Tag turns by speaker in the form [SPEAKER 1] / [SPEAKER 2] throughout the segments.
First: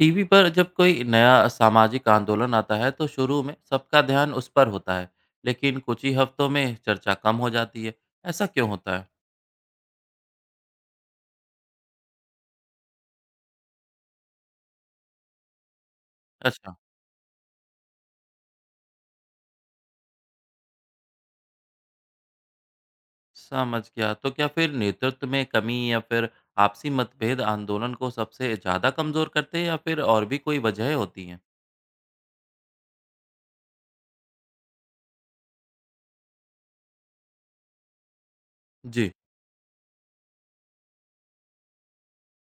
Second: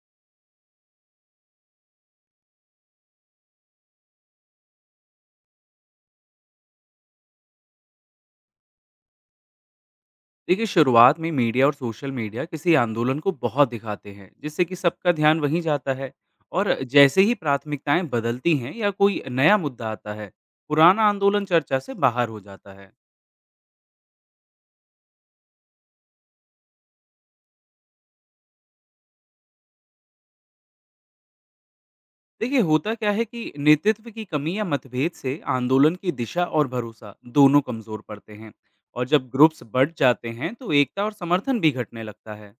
[SPEAKER 1] TV पर जब कोई नया सामाजिक आंदोलन आता है तो शुरू में सबका ध्यान उस पर होता है लेकिन कुछ ही हफ्तों में चर्चा कम हो जाती है। ऐसा क्यों होता है?
[SPEAKER 2] देखिए शुरुआत में मीडिया और सोशल मीडिया किसी आंदोलन को बहुत दिखाते हैं, जिससे कि सबका ध्यान वहीं जाता है। और
[SPEAKER 1] अच्छा,
[SPEAKER 2] जैसे ही प्राथमिकताएं बदलती हैं या कोई नया मुद्दा आता है, पुराना आंदोलन चर्चा से बाहर हो जाता है।
[SPEAKER 1] समझ गया। तो क्या फिर नेतृत्व में कमी या फिर आपसी मतभेद आंदोलन को सबसे ज़्यादा कमज़ोर करते हैं या फिर और भी कोई वजह होती हैं?
[SPEAKER 2] देखिए होता क्या है कि नेतृत्व की कमी या मतभेद से आंदोलन की दिशा और भरोसा दोनों कमजोर पड़ते हैं। और
[SPEAKER 1] जी,
[SPEAKER 2] जब ग्रुप्स बढ़ जाते हैं तो एकता और समर्थन भी घटने लगता है।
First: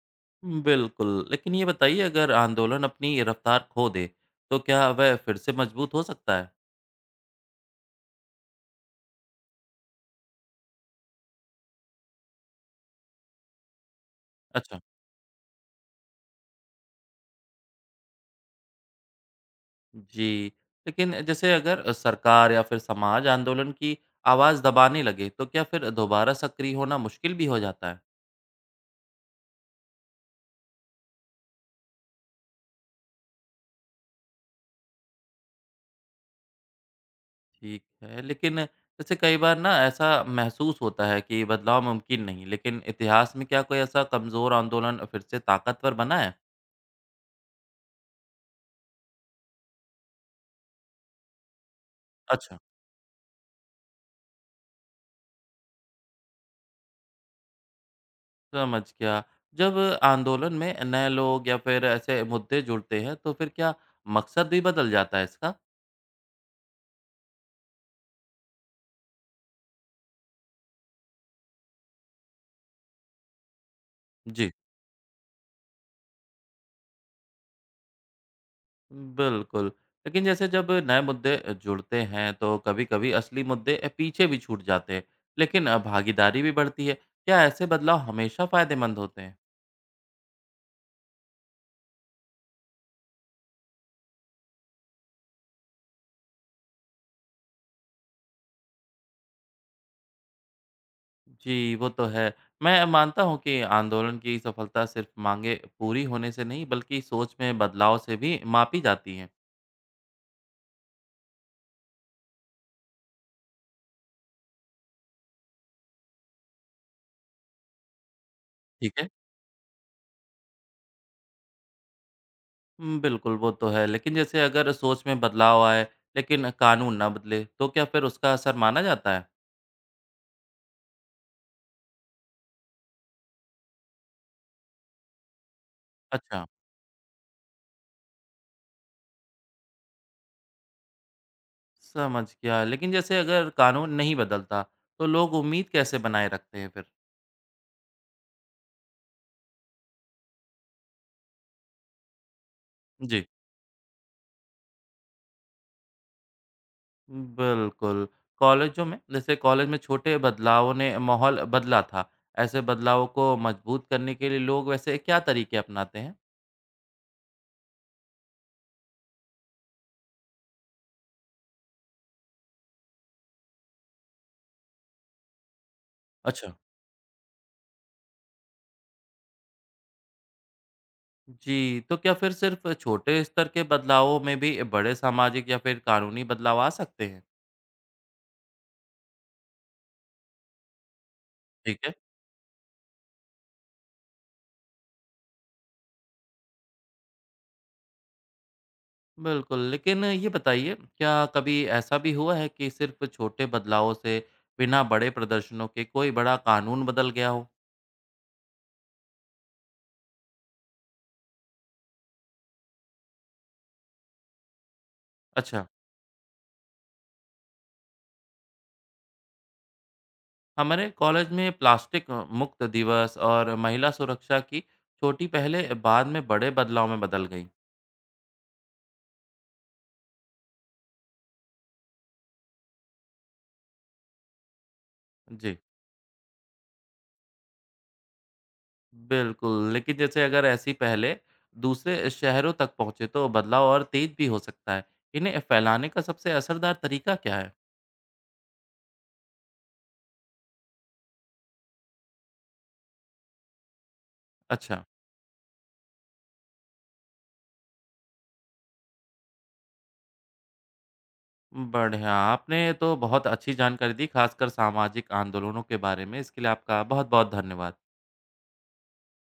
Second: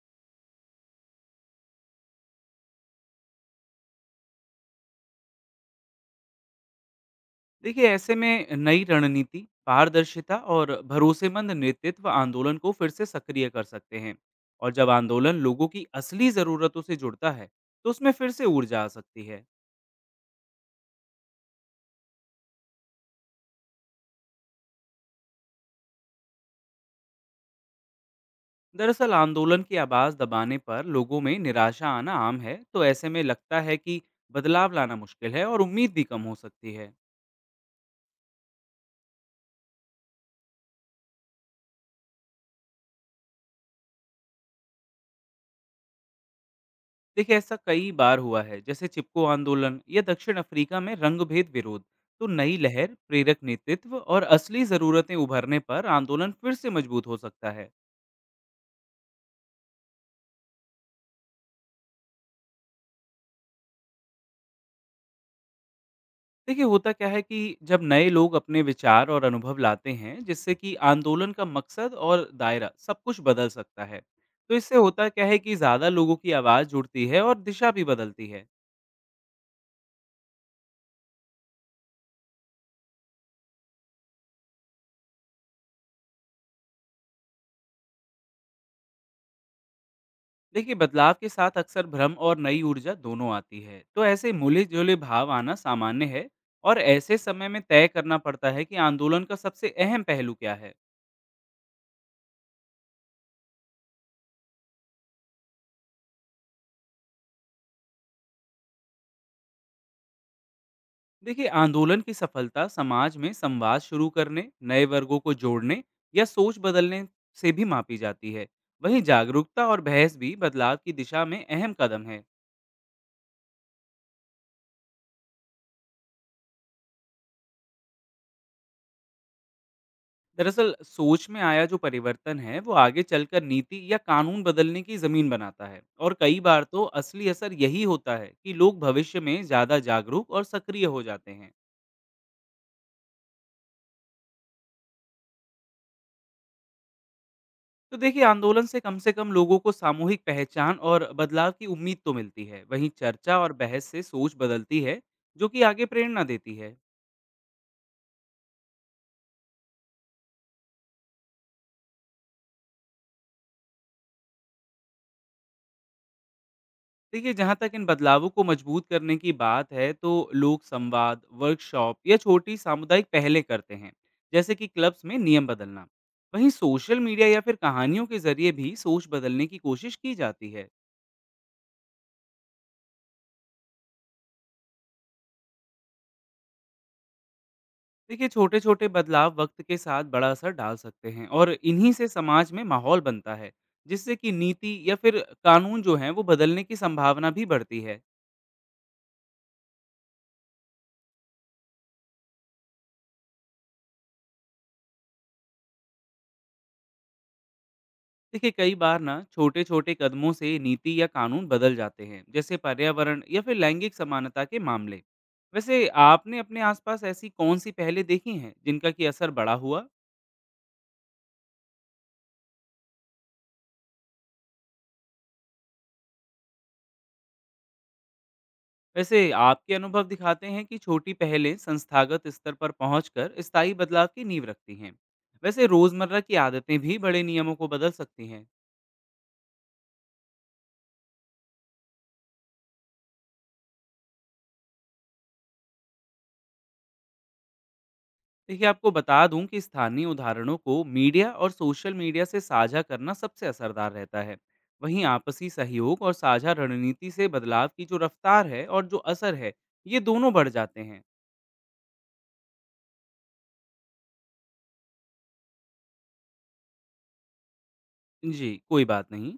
[SPEAKER 1] बिल्कुल। लेकिन ये बताइए, अगर आंदोलन अपनी रफ्तार खो दे तो क्या वह फिर से मजबूत हो सकता है?
[SPEAKER 2] देखिए ऐसे में नई रणनीति, पारदर्शिता और भरोसेमंद नेतृत्व आंदोलन को फिर से सक्रिय कर सकते हैं। और
[SPEAKER 1] अच्छा।
[SPEAKER 2] जब आंदोलन लोगों की असली ज़रूरतों से जुड़ता है तो उसमें फिर से ऊर्जा आ सकती है।
[SPEAKER 1] जी, लेकिन जैसे अगर सरकार या फिर समाज आंदोलन की आवाज़ दबाने लगे, तो क्या फिर दोबारा सक्रिय होना मुश्किल भी हो जाता है?
[SPEAKER 2] दरअसल आंदोलन की आवाज़ दबाने पर लोगों में निराशा आना आम है। तो ऐसे में लगता है कि बदलाव लाना मुश्किल है और उम्मीद भी कम हो सकती है।
[SPEAKER 1] ठीक है, लेकिन जैसे कई बार ना ऐसा महसूस होता है कि बदलाव मुमकिन नहीं, लेकिन इतिहास में क्या कोई ऐसा कमज़ोर आंदोलन फिर से ताकतवर बना है?
[SPEAKER 2] देखिए ऐसा कई बार हुआ है, जैसे चिपको आंदोलन या दक्षिण अफ्रीका में रंगभेद विरोध। तो नई
[SPEAKER 1] अच्छा,
[SPEAKER 2] लहर, प्रेरक नेतृत्व और असली जरूरतें उभरने पर आंदोलन फिर से मजबूत हो सकता है।
[SPEAKER 1] समझ गया। जब आंदोलन में नए लोग या फिर ऐसे मुद्दे जुड़ते हैं, तो फिर क्या मकसद भी बदल जाता है इसका?
[SPEAKER 2] देखिए होता क्या है कि जब नए लोग अपने विचार और अनुभव लाते हैं, जिससे कि आंदोलन का मकसद और दायरा सब कुछ बदल सकता है।
[SPEAKER 1] जी,
[SPEAKER 2] तो इससे होता क्या है कि ज्यादा लोगों की आवाज जुड़ती है और दिशा भी बदलती है।
[SPEAKER 1] बिल्कुल। लेकिन जैसे जब नए मुद्दे जुड़ते हैं तो कभी-कभी असली मुद्दे पीछे भी छूट जाते हैं, लेकिन भागीदारी भी बढ़ती है। क्या ऐसे बदलाव हमेशा फ़ायदेमंद होते हैं?
[SPEAKER 2] देखिए बदलाव के साथ अक्सर भ्रम और नई ऊर्जा दोनों आती है। तो ऐसे मिले जुले भाव आना सामान्य है। और ऐसे समय में तय करना पड़ता है कि आंदोलन का सबसे अहम पहलू क्या है।
[SPEAKER 1] जी, वो तो है। मैं मानता हूँ कि आंदोलन की सफलता सिर्फ़ माँगें पूरी होने से नहीं बल्कि सोच में बदलाव से भी मापी जाती हैं।
[SPEAKER 2] देखिए आंदोलन की सफलता समाज में संवाद शुरू करने, नए वर्गों को जोड़ने या सोच बदलने से भी मापी जाती है।
[SPEAKER 1] ठीक
[SPEAKER 2] वहीं
[SPEAKER 1] है?
[SPEAKER 2] जागरूकता और बहस भी बदलाव की दिशा में अहम कदम है।
[SPEAKER 1] बिल्कुल वो तो है। लेकिन जैसे अगर सोच में बदलाव आए लेकिन कानून ना बदले तो क्या फिर उसका असर माना जाता है?
[SPEAKER 2] दरअसल सोच में आया जो परिवर्तन है, वो आगे चलकर नीति या कानून बदलने की जमीन बनाता है। और कई
[SPEAKER 1] अच्छा,
[SPEAKER 2] बार तो असली असर यही होता है कि लोग भविष्य में ज्यादा जागरूक और सक्रिय हो जाते हैं।
[SPEAKER 1] समझ गया। लेकिन जैसे अगर कानून नहीं बदलता, तो लोग उम्मीद कैसे बनाए रखते हैं फिर?
[SPEAKER 2] तो देखिए आंदोलन से कम लोगों को सामूहिक पहचान और बदलाव की उम्मीद तो मिलती है। वहीं
[SPEAKER 1] जी।
[SPEAKER 2] चर्चा और बहस से सोच बदलती है, जो कि आगे प्रेरणा देती है।
[SPEAKER 1] बिल्कुल। कॉलेजों में जैसे कॉलेज में छोटे बदलावों ने माहौल बदला था। ऐसे बदलावों को मजबूत करने के लिए लोग वैसे क्या तरीके अपनाते हैं?
[SPEAKER 2] देखिए जहाँ तक इन बदलावों को मजबूत करने की बात है तो लोग संवाद, वर्कशॉप या छोटी सामुदायिक पहले करते हैं, जैसे कि क्लब्स में नियम बदलना। वहीं
[SPEAKER 1] अच्छा।
[SPEAKER 2] सोशल मीडिया या फिर कहानियों के जरिए भी सोच बदलने की कोशिश की जाती है।
[SPEAKER 1] जी, तो क्या फिर सिर्फ़ छोटे स्तर के बदलावों में भी बड़े सामाजिक या फिर कानूनी बदलाव आ सकते हैं?
[SPEAKER 2] देखिए छोटे छोटे बदलाव वक्त के साथ बड़ा असर डाल सकते हैं और
[SPEAKER 1] ठीक
[SPEAKER 2] इन्हीं
[SPEAKER 1] है।
[SPEAKER 2] से समाज में माहौल बनता है, जिससे कि नीति या फिर कानून जो है वो बदलने की संभावना भी बढ़ती है।
[SPEAKER 1] बिल्कुल, लेकिन ये बताइए, क्या कभी ऐसा भी हुआ है कि सिर्फ़ छोटे बदलावों से, बिना बड़े प्रदर्शनों के कोई बड़ा कानून बदल गया हो?
[SPEAKER 2] देखिए कई बार ना छोटे छोटे कदमों से नीति या कानून बदल जाते हैं, जैसे पर्यावरण या फिर लैंगिक समानता के मामले।
[SPEAKER 1] अच्छा,
[SPEAKER 2] वैसे आपने अपने आसपास ऐसी कौन सी पहले देखी हैं जिनका कि असर बड़ा हुआ?
[SPEAKER 1] हमारे कॉलेज में प्लास्टिक मुक्त दिवस और महिला सुरक्षा की छोटी पहलें बाद में बड़े बदलाव में बदल गईं।
[SPEAKER 2] वैसे आपके अनुभव दिखाते हैं कि छोटी पहलें संस्थागत स्तर पर पहुंचकर स्थायी बदलाव की नींव रखती हैं।
[SPEAKER 1] जी,
[SPEAKER 2] वैसे रोजमर्रा की आदतें भी बड़े नियमों को बदल सकती हैं।
[SPEAKER 1] बिल्कुल, लेकिन जैसे अगर ऐसी पहलें दूसरे शहरों तक पहुँचे, तो बदलाव और तेज़ भी हो सकता है। इन्हें फैलाने का सबसे असरदार तरीका क्या है?
[SPEAKER 2] देखिए आपको बता दूं कि स्थानीय उदाहरणों को मीडिया और सोशल मीडिया से साझा करना सबसे असरदार रहता है।
[SPEAKER 1] अच्छा।
[SPEAKER 2] वहीं आपसी सहयोग और साझा रणनीति से बदलाव की जो रफ्तार है और जो असर है, ये दोनों बढ़ जाते हैं।
[SPEAKER 1] बढ़िया, आपने तो बहुत अच्छी जानकारी दी, खासकर सामाजिक आंदोलनों के बारे में। इसके लिए आपका बहुत-बहुत धन्यवाद।
[SPEAKER 2] जी कोई बात नहीं।